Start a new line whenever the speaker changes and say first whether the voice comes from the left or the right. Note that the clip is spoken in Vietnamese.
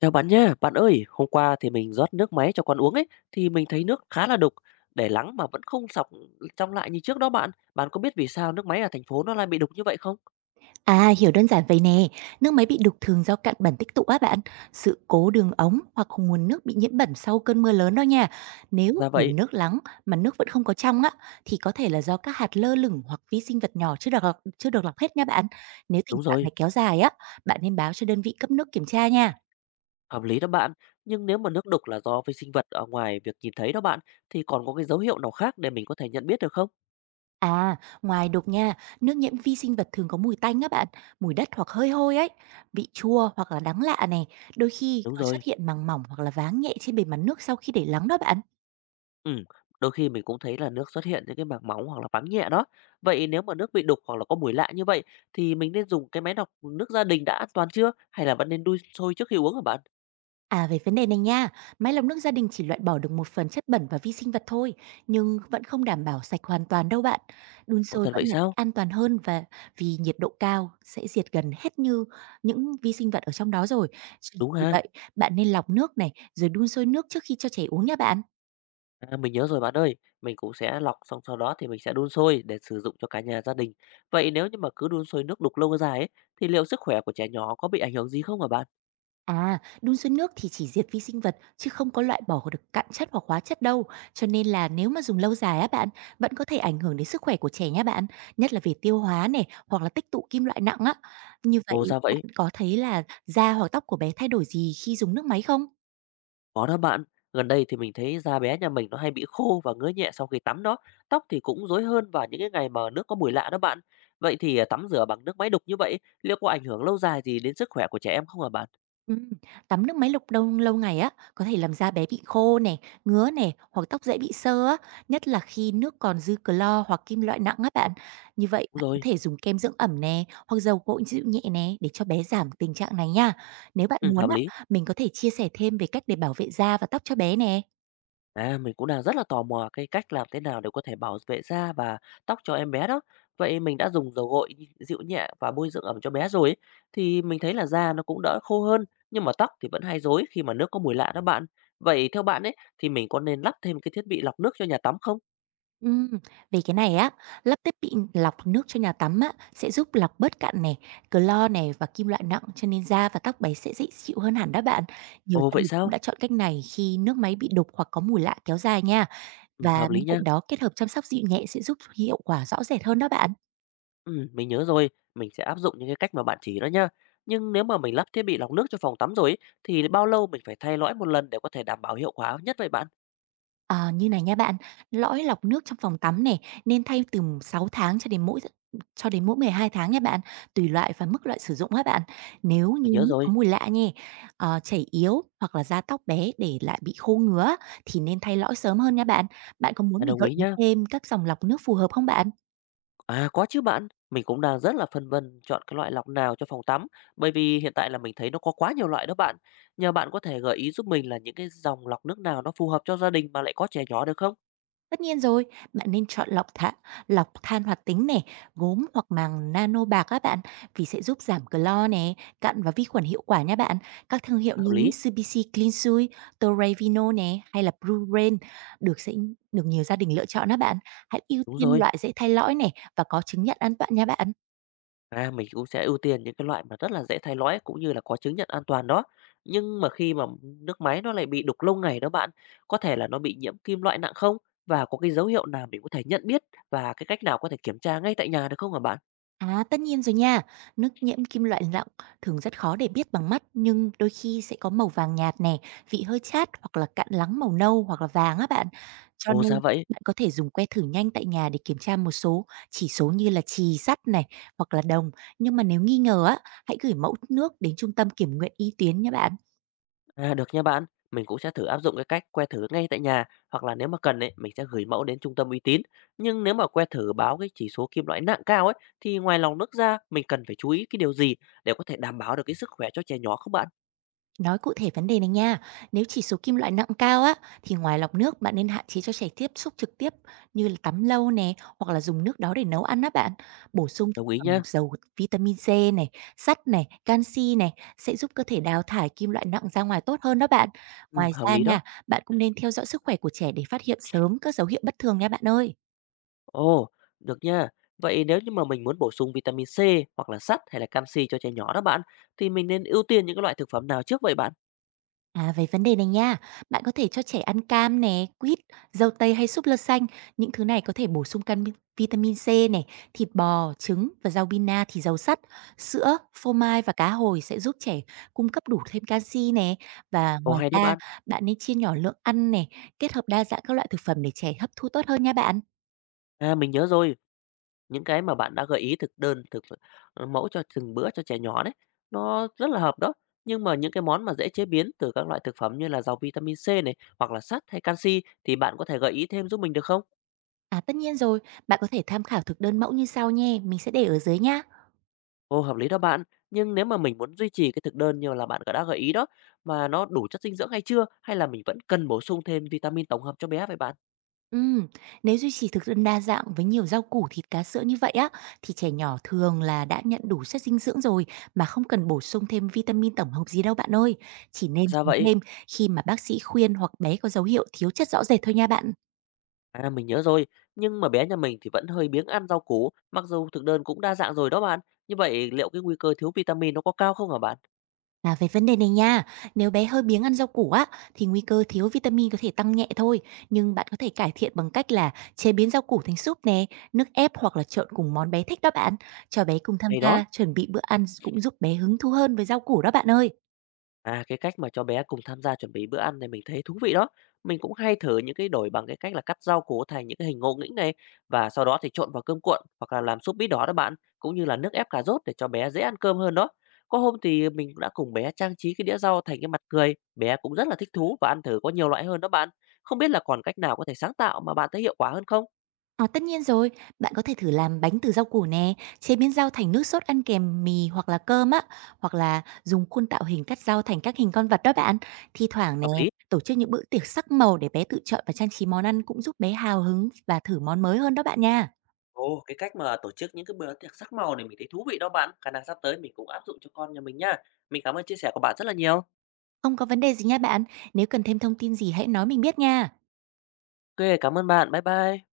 left: Chào bạn nha, bạn ơi, hôm qua thì mình rót nước máy cho con uống ấy, thì mình thấy nước khá là đục, để lắng mà vẫn không sọc trong lại như trước đó bạn. Bạn có biết vì sao nước máy ở thành phố nó lại bị đục như vậy không?
right: À, hiểu đơn giản vậy nè, nước máy bị đục thường do cặn bẩn tích tụ á bạn, sự cố đường ống hoặc nguồn nước bị nhiễm bẩn sau cơn mưa lớn đó nha. Nếu
left: Ra
right: để
left: vậy,
right: nước lắng mà nước vẫn không có trong á, thì có thể là do các hạt lơ lửng hoặc vi sinh vật nhỏ chưa được lọc hết nha bạn. Nếu tình
left: đúng
right: trạng
left: rồi,
right: này kéo dài á, bạn nên báo cho đơn vị cấp nước kiểm tra nha.
left: hợp lý đó bạn. Nhưng nếu mà nước đục là do vi sinh vật ở ngoài việc nhìn thấy đó bạn, thì còn có cái dấu hiệu nào khác để mình có thể nhận biết được không?
right: À, ngoài đục nha, nước nhiễm vi sinh vật thường có mùi tanh á bạn, mùi đất hoặc hơi hôi ấy, vị chua hoặc là đắng lạ này, đôi khi
left: Đúng
right: có xuất
left: rồi.
right: hiện màng mỏng hoặc là váng nhẹ trên bề mặt nước sau khi để lắng đó bạn.
left: Ừm, Đôi khi mình cũng thấy là nước xuất hiện những cái màng móng hoặc là bám nhẹ đó. Vậy nếu mà nước bị đục hoặc là có mùi lạ như vậy, thì mình nên dùng cái máy lọc nước gia đình đã an toàn chưa? Hay là vẫn nên đun sôi trước khi uống hả bạn?
right: À, về vấn đề này nha, máy lọc nước gia đình chỉ loại bỏ được một phần chất bẩn và vi sinh vật thôi, nhưng vẫn không đảm bảo sạch hoàn toàn đâu bạn. Đun
left: Ồ,
right: sôi
left: thật vậy
right: vẫn là cách
left: sao?
right: an toàn hơn, và vì nhiệt độ cao sẽ diệt gần hết như những vi sinh vật ở trong đó rồi. Chỉ
left: Đúng
right: vì
left: ha.
right: vậy, bạn nên lọc nước này rồi đun sôi nước trước khi cho trẻ uống nha bạn.
left: À, mình nhớ rồi bạn ơi, mình cũng sẽ lọc xong, sau đó thì mình sẽ đun sôi để sử dụng cho cả nhà gia đình. Vậy nếu như mà cứ đun sôi nước đục lâu dài ấy, thì liệu sức khỏe của trẻ nhỏ có bị ảnh hưởng gì không hả bạn?
right: À, đun sôi nước thì chỉ diệt vi sinh vật chứ không có loại bỏ được cặn chất hoặc hóa chất đâu. Cho nên là nếu mà dùng lâu dài á bạn, vẫn có thể ảnh hưởng đến sức khỏe của trẻ nhé bạn, nhất là về tiêu hóa này hoặc là tích tụ kim loại nặng á. Như vậy,
left: Ồ, ra
right: bạn
left: vậy?
right: có thấy là da hoặc tóc của bé thay đổi gì khi dùng nước máy không?
left: Có đó bạn, gần đây thì mình thấy da bé nhà mình nó hay bị khô và ngứa nhẹ sau khi tắm đó, tóc thì cũng rối hơn vào những cái ngày mà nước có mùi lạ đó bạn. Vậy thì tắm rửa bằng nước máy đục như vậy, liệu có ảnh hưởng lâu dài gì đến sức khỏe của trẻ em không hả bạn?
right: Ừm, tắm nước máy lọc đông lâu ngày á, có thể làm da bé bị khô nè, ngứa nè, hoặc tóc dễ bị xơ á, nhất là khi nước còn dư clo hoặc kim loại nặng á bạn. Như vậy,
left: Đúng
right: bạn có
left: rồi,
right: thể dùng kem dưỡng ẩm nè, hoặc dầu gội dịu nhẹ nè để cho bé giảm tình trạng này nha. Nếu bạn
left: ừ,
right: muốn
left: hợp
right: á,
left: lý.
right: mình có thể chia sẻ thêm về cách để bảo vệ da và tóc cho bé nè.
left: À, mình cũng đang rất là tò mò cái cách làm thế nào để có thể bảo vệ da và tóc cho em bé đó. Vậy mình đã dùng dầu gội dịu nhẹ và bôi dưỡng ẩm cho bé rồi ấy, thì mình thấy là da nó cũng đỡ khô hơn, nhưng mà tóc thì vẫn hay rối khi mà nước có mùi lạ đó bạn. Vậy theo bạn ấy, thì mình có nên lắp thêm cái thiết bị lọc nước cho nhà tắm không?
right: Ừm, về cái này á, lắp thiết bị lọc nước cho nhà tắm á, sẽ giúp lọc bớt cặn này, clo này và kim loại nặng, cho nên da và tóc bé sẽ dễ chịu hơn hẳn đó bạn. Nhiều
left: Ồ,
right: gia
left: vậy
right: đình cũng
left: sao?
right: đã chọn cách này khi nước máy bị đục hoặc có mùi lạ kéo dài nha.
left: Ừ,
right: Và
left: hợp lý
right: bên
left: nha.
right: cạnh đó, kết hợp chăm sóc dịu nhẹ sẽ giúp hiệu quả rõ rệt hơn đó bạn.
left: Ừ, mình nhớ rồi, mình sẽ áp dụng những cái cách mà bạn chỉ đó nha. Nhưng nếu mà mình lắp thiết bị lọc nước cho phòng tắm rồi ấy, thì bao lâu mình phải thay lõi một lần để có thể đảm bảo hiệu quả nhất vậy bạn?
right: Ờ, như này nha bạn, lõi lọc nước trong phòng tắm này nên thay từ 6 tháng cho đến mỗi 12 tháng nha bạn, tùy loại và mức loại sử dụng á bạn. Nếu
left: Mình
right: như
left: nhớ
right: nước
left: rồi,
right: có mùi lạ nhè, chảy yếu hoặc là da tóc bé để lại bị khô ngứa thì nên thay lõi sớm hơn nha bạn. Bạn có muốn
left: mình
right: mình
left: đồng
right: gợi
left: ý
right: ý
left: nhá.
right: thêm các dòng lọc nước phù hợp không bạn?
left: À, có chứ bạn, mình cũng đang rất là phân vân chọn cái loại lọc nào cho phòng tắm, bởi vì hiện tại là mình thấy nó có quá nhiều loại đó bạn. Nhờ bạn có thể gợi ý giúp mình là những cái dòng lọc nước nào nó phù hợp cho gia đình mà lại có trẻ nhỏ được không?
right: Tất nhiên rồi, bạn nên chọn lọc than hoạt tính này, gốm hoặc màng nano bạc các bạn, vì sẽ giúp giảm clo nè, cặn và vi khuẩn hiệu quả nha bạn. Các thương hiệu
left: Hợp
right: như
left: lý,
right: Mitsubishi Clinsui, Toray Vino nè hay là Blue Rain được sẽ được nhiều gia đình lựa chọn á bạn. Hãy ưu
left: đúng
right: tiên
left: rồi.
right: loại dễ thay lõi này và có chứng nhận an toàn nha bạn.
left: À, mình cũng sẽ ưu tiên những cái loại mà rất là dễ thay lõi cũng như là có chứng nhận an toàn đó. Nhưng mà khi mà nước máy nó lại bị đục lâu ngày đó bạn, có thể là nó bị nhiễm kim loại nặng không? Và có cái dấu hiệu nào mình có thể nhận biết, và cái cách nào có thể kiểm tra ngay tại nhà được không hả bạn?
right: À, tất nhiên rồi nha. Nước nhiễm kim loại lặng thường rất khó để biết bằng mắt, nhưng đôi khi sẽ có màu vàng nhạt này, vị hơi chát hoặc là cặn lắng màu nâu hoặc là vàng á bạn. Cho
left: Ồ,
right: nên
left: ra vậy.
right: bạn có thể dùng que thử nhanh tại nhà để kiểm tra một số chỉ số như là chì, sắt này hoặc là đồng. Nhưng mà nếu nghi ngờ á, hãy gửi mẫu nước đến trung tâm kiểm nghiệm y tế nhé bạn.
left: À, được nha bạn. Mình cũng sẽ thử áp dụng cái cách que thử ngay tại nhà, hoặc là nếu mà cần ấy, mình sẽ gửi mẫu đến trung tâm uy tín. Nhưng nếu mà que thử báo cái chỉ số kim loại nặng cao ấy, thì ngoài lòng nước ra, mình cần phải chú ý cái điều gì để có thể đảm bảo được cái sức khỏe cho trẻ nhỏ không bạn?
right: Nói cụ thể vấn đề này nha, nếu chỉ số kim loại nặng cao á, thì ngoài lọc nước, bạn nên hạn chế cho trẻ tiếp xúc trực tiếp như là tắm lâu nè, hoặc là dùng nước đó để nấu ăn á bạn. Bổ sung thực
left: Đồng ý
right: phẩm
left: nhá.
right: giàu vitamin C này, sắt này, canxi này sẽ giúp cơ thể đào thải kim loại nặng ra ngoài tốt hơn đó bạn.
left: Ừ,
right: Ngoài
left: hợp
right: ra
left: lý đó.
right: nha, bạn cũng nên theo dõi sức khỏe của trẻ để phát hiện sớm các dấu hiệu bất thường nha bạn ơi.
left: Ồ, được nha. Vậy nếu như mà mình muốn bổ sung vitamin C hoặc là sắt hay là canxi cho trẻ nhỏ đó bạn, thì mình nên ưu tiên những cái loại thực phẩm nào trước vậy bạn?
right: À, về vấn đề này nha, bạn có thể cho trẻ ăn cam nè, quýt, dâu tây hay súp lơ xanh. Những thứ này có thể bổ sung vitamin C này, thịt bò, trứng và rau bina thì giàu sắt. Sữa, phô mai và cá hồi sẽ giúp trẻ cung cấp đủ thêm canxi nè. Và
left: Ồ,
right: ngoài
left: hay đó
right: ra,
left: bạn.
right: bạn nên chia nhỏ lượng ăn này, kết hợp đa dạng các loại thực phẩm để trẻ hấp thu tốt hơn nha bạn.
left: À, mình nhớ rồi. Những cái mà bạn đã gợi ý thực đơn, mẫu cho từng bữa cho trẻ nhỏ đấy, nó rất là hợp đó. Nhưng mà những cái món mà dễ chế biến từ các loại thực phẩm như là giàu vitamin C này, hoặc là sắt hay canxi, thì bạn có thể gợi ý thêm giúp mình được không?
right: À, tất nhiên rồi, bạn có thể tham khảo thực đơn mẫu như sau nhé, mình sẽ để ở dưới nha.
left: Ồ, hợp lý đó bạn. Nhưng nếu mà mình muốn duy trì cái thực đơn như là bạn đã gợi ý đó, mà nó đủ chất dinh dưỡng hay chưa? Hay là mình vẫn cần bổ sung thêm vitamin tổng hợp cho bé vậy bạn?
right: Ừm, nếu duy trì thực đơn đa dạng với nhiều rau củ, thịt, cá, sữa như vậy á, thì trẻ nhỏ thường là đã nhận đủ chất dinh dưỡng rồi mà không cần bổ sung thêm vitamin tổng hợp gì đâu bạn ơi. Chỉ nên
left: Ra
right: dùng
left: vậy,
right: thêm khi mà bác sĩ khuyên hoặc bé có dấu hiệu thiếu chất rõ rệt thôi nha bạn.
left: à mình nhớ rồi. Nhưng mà bé nhà mình thì vẫn hơi biếng ăn rau củ, mặc dù thực đơn cũng đa dạng rồi đó bạn. Như vậy, liệu cái nguy cơ thiếu vitamin nó có cao không hả bạn?
right: Và về vấn đề này nha, nếu bé hơi biếng ăn rau củ á, thì nguy cơ thiếu vitamin có thể tăng nhẹ thôi. Nhưng bạn có thể cải thiện bằng cách là chế biến rau củ thành súp nè, nước ép hoặc là trộn cùng món bé thích đó bạn. Cho bé cùng tham
left: Hay đó.
right: gia, chuẩn bị bữa ăn cũng giúp bé hứng thú hơn với rau củ đó bạn ơi.
left: À, cái cách mà cho bé cùng tham gia chuẩn bị bữa ăn này mình thấy thú vị đó. Mình cũng hay thử những cái đổi bằng cái cách là cắt rau củ thành những cái hình ngộ nghĩnh này, và sau đó thì trộn vào cơm cuộn hoặc là làm súp bí đỏ đó bạn, cũng như là nước ép cà rốt để cho bé dễ ăn cơm hơn đó. Có hôm thì mình cũng đã cùng bé trang trí cái đĩa rau thành cái mặt cười, bé cũng rất là thích thú và ăn thử có nhiều loại hơn đó bạn. Không biết là còn cách nào có thể sáng tạo mà bạn thấy hiệu quả hơn không?
right: Ờ, tất nhiên rồi, bạn có thể thử làm bánh từ rau củ nè, chế biến rau thành nước sốt ăn kèm mì hoặc là cơm á, hoặc là dùng khuôn tạo hình cắt rau thành các hình con vật đó bạn. Thi thoảng nè,
left: Hợp lý.
right: tổ chức những bữa tiệc sắc màu để bé tự chọn và trang trí món ăn cũng giúp bé hào hứng và thử món mới hơn đó bạn nha.
left: Ồ, cái cách mà tổ chức những cái bữa tiệc sắc màu này mình thấy thú vị đó bạn. Khả năng sắp tới mình cũng áp dụng cho con nhà mình nha. Mình cảm ơn chia sẻ của bạn rất là nhiều.
right: Không có vấn đề gì nha bạn, nếu cần thêm thông tin gì hãy nói mình biết nha.
left: OK, cảm ơn bạn. Bye bye.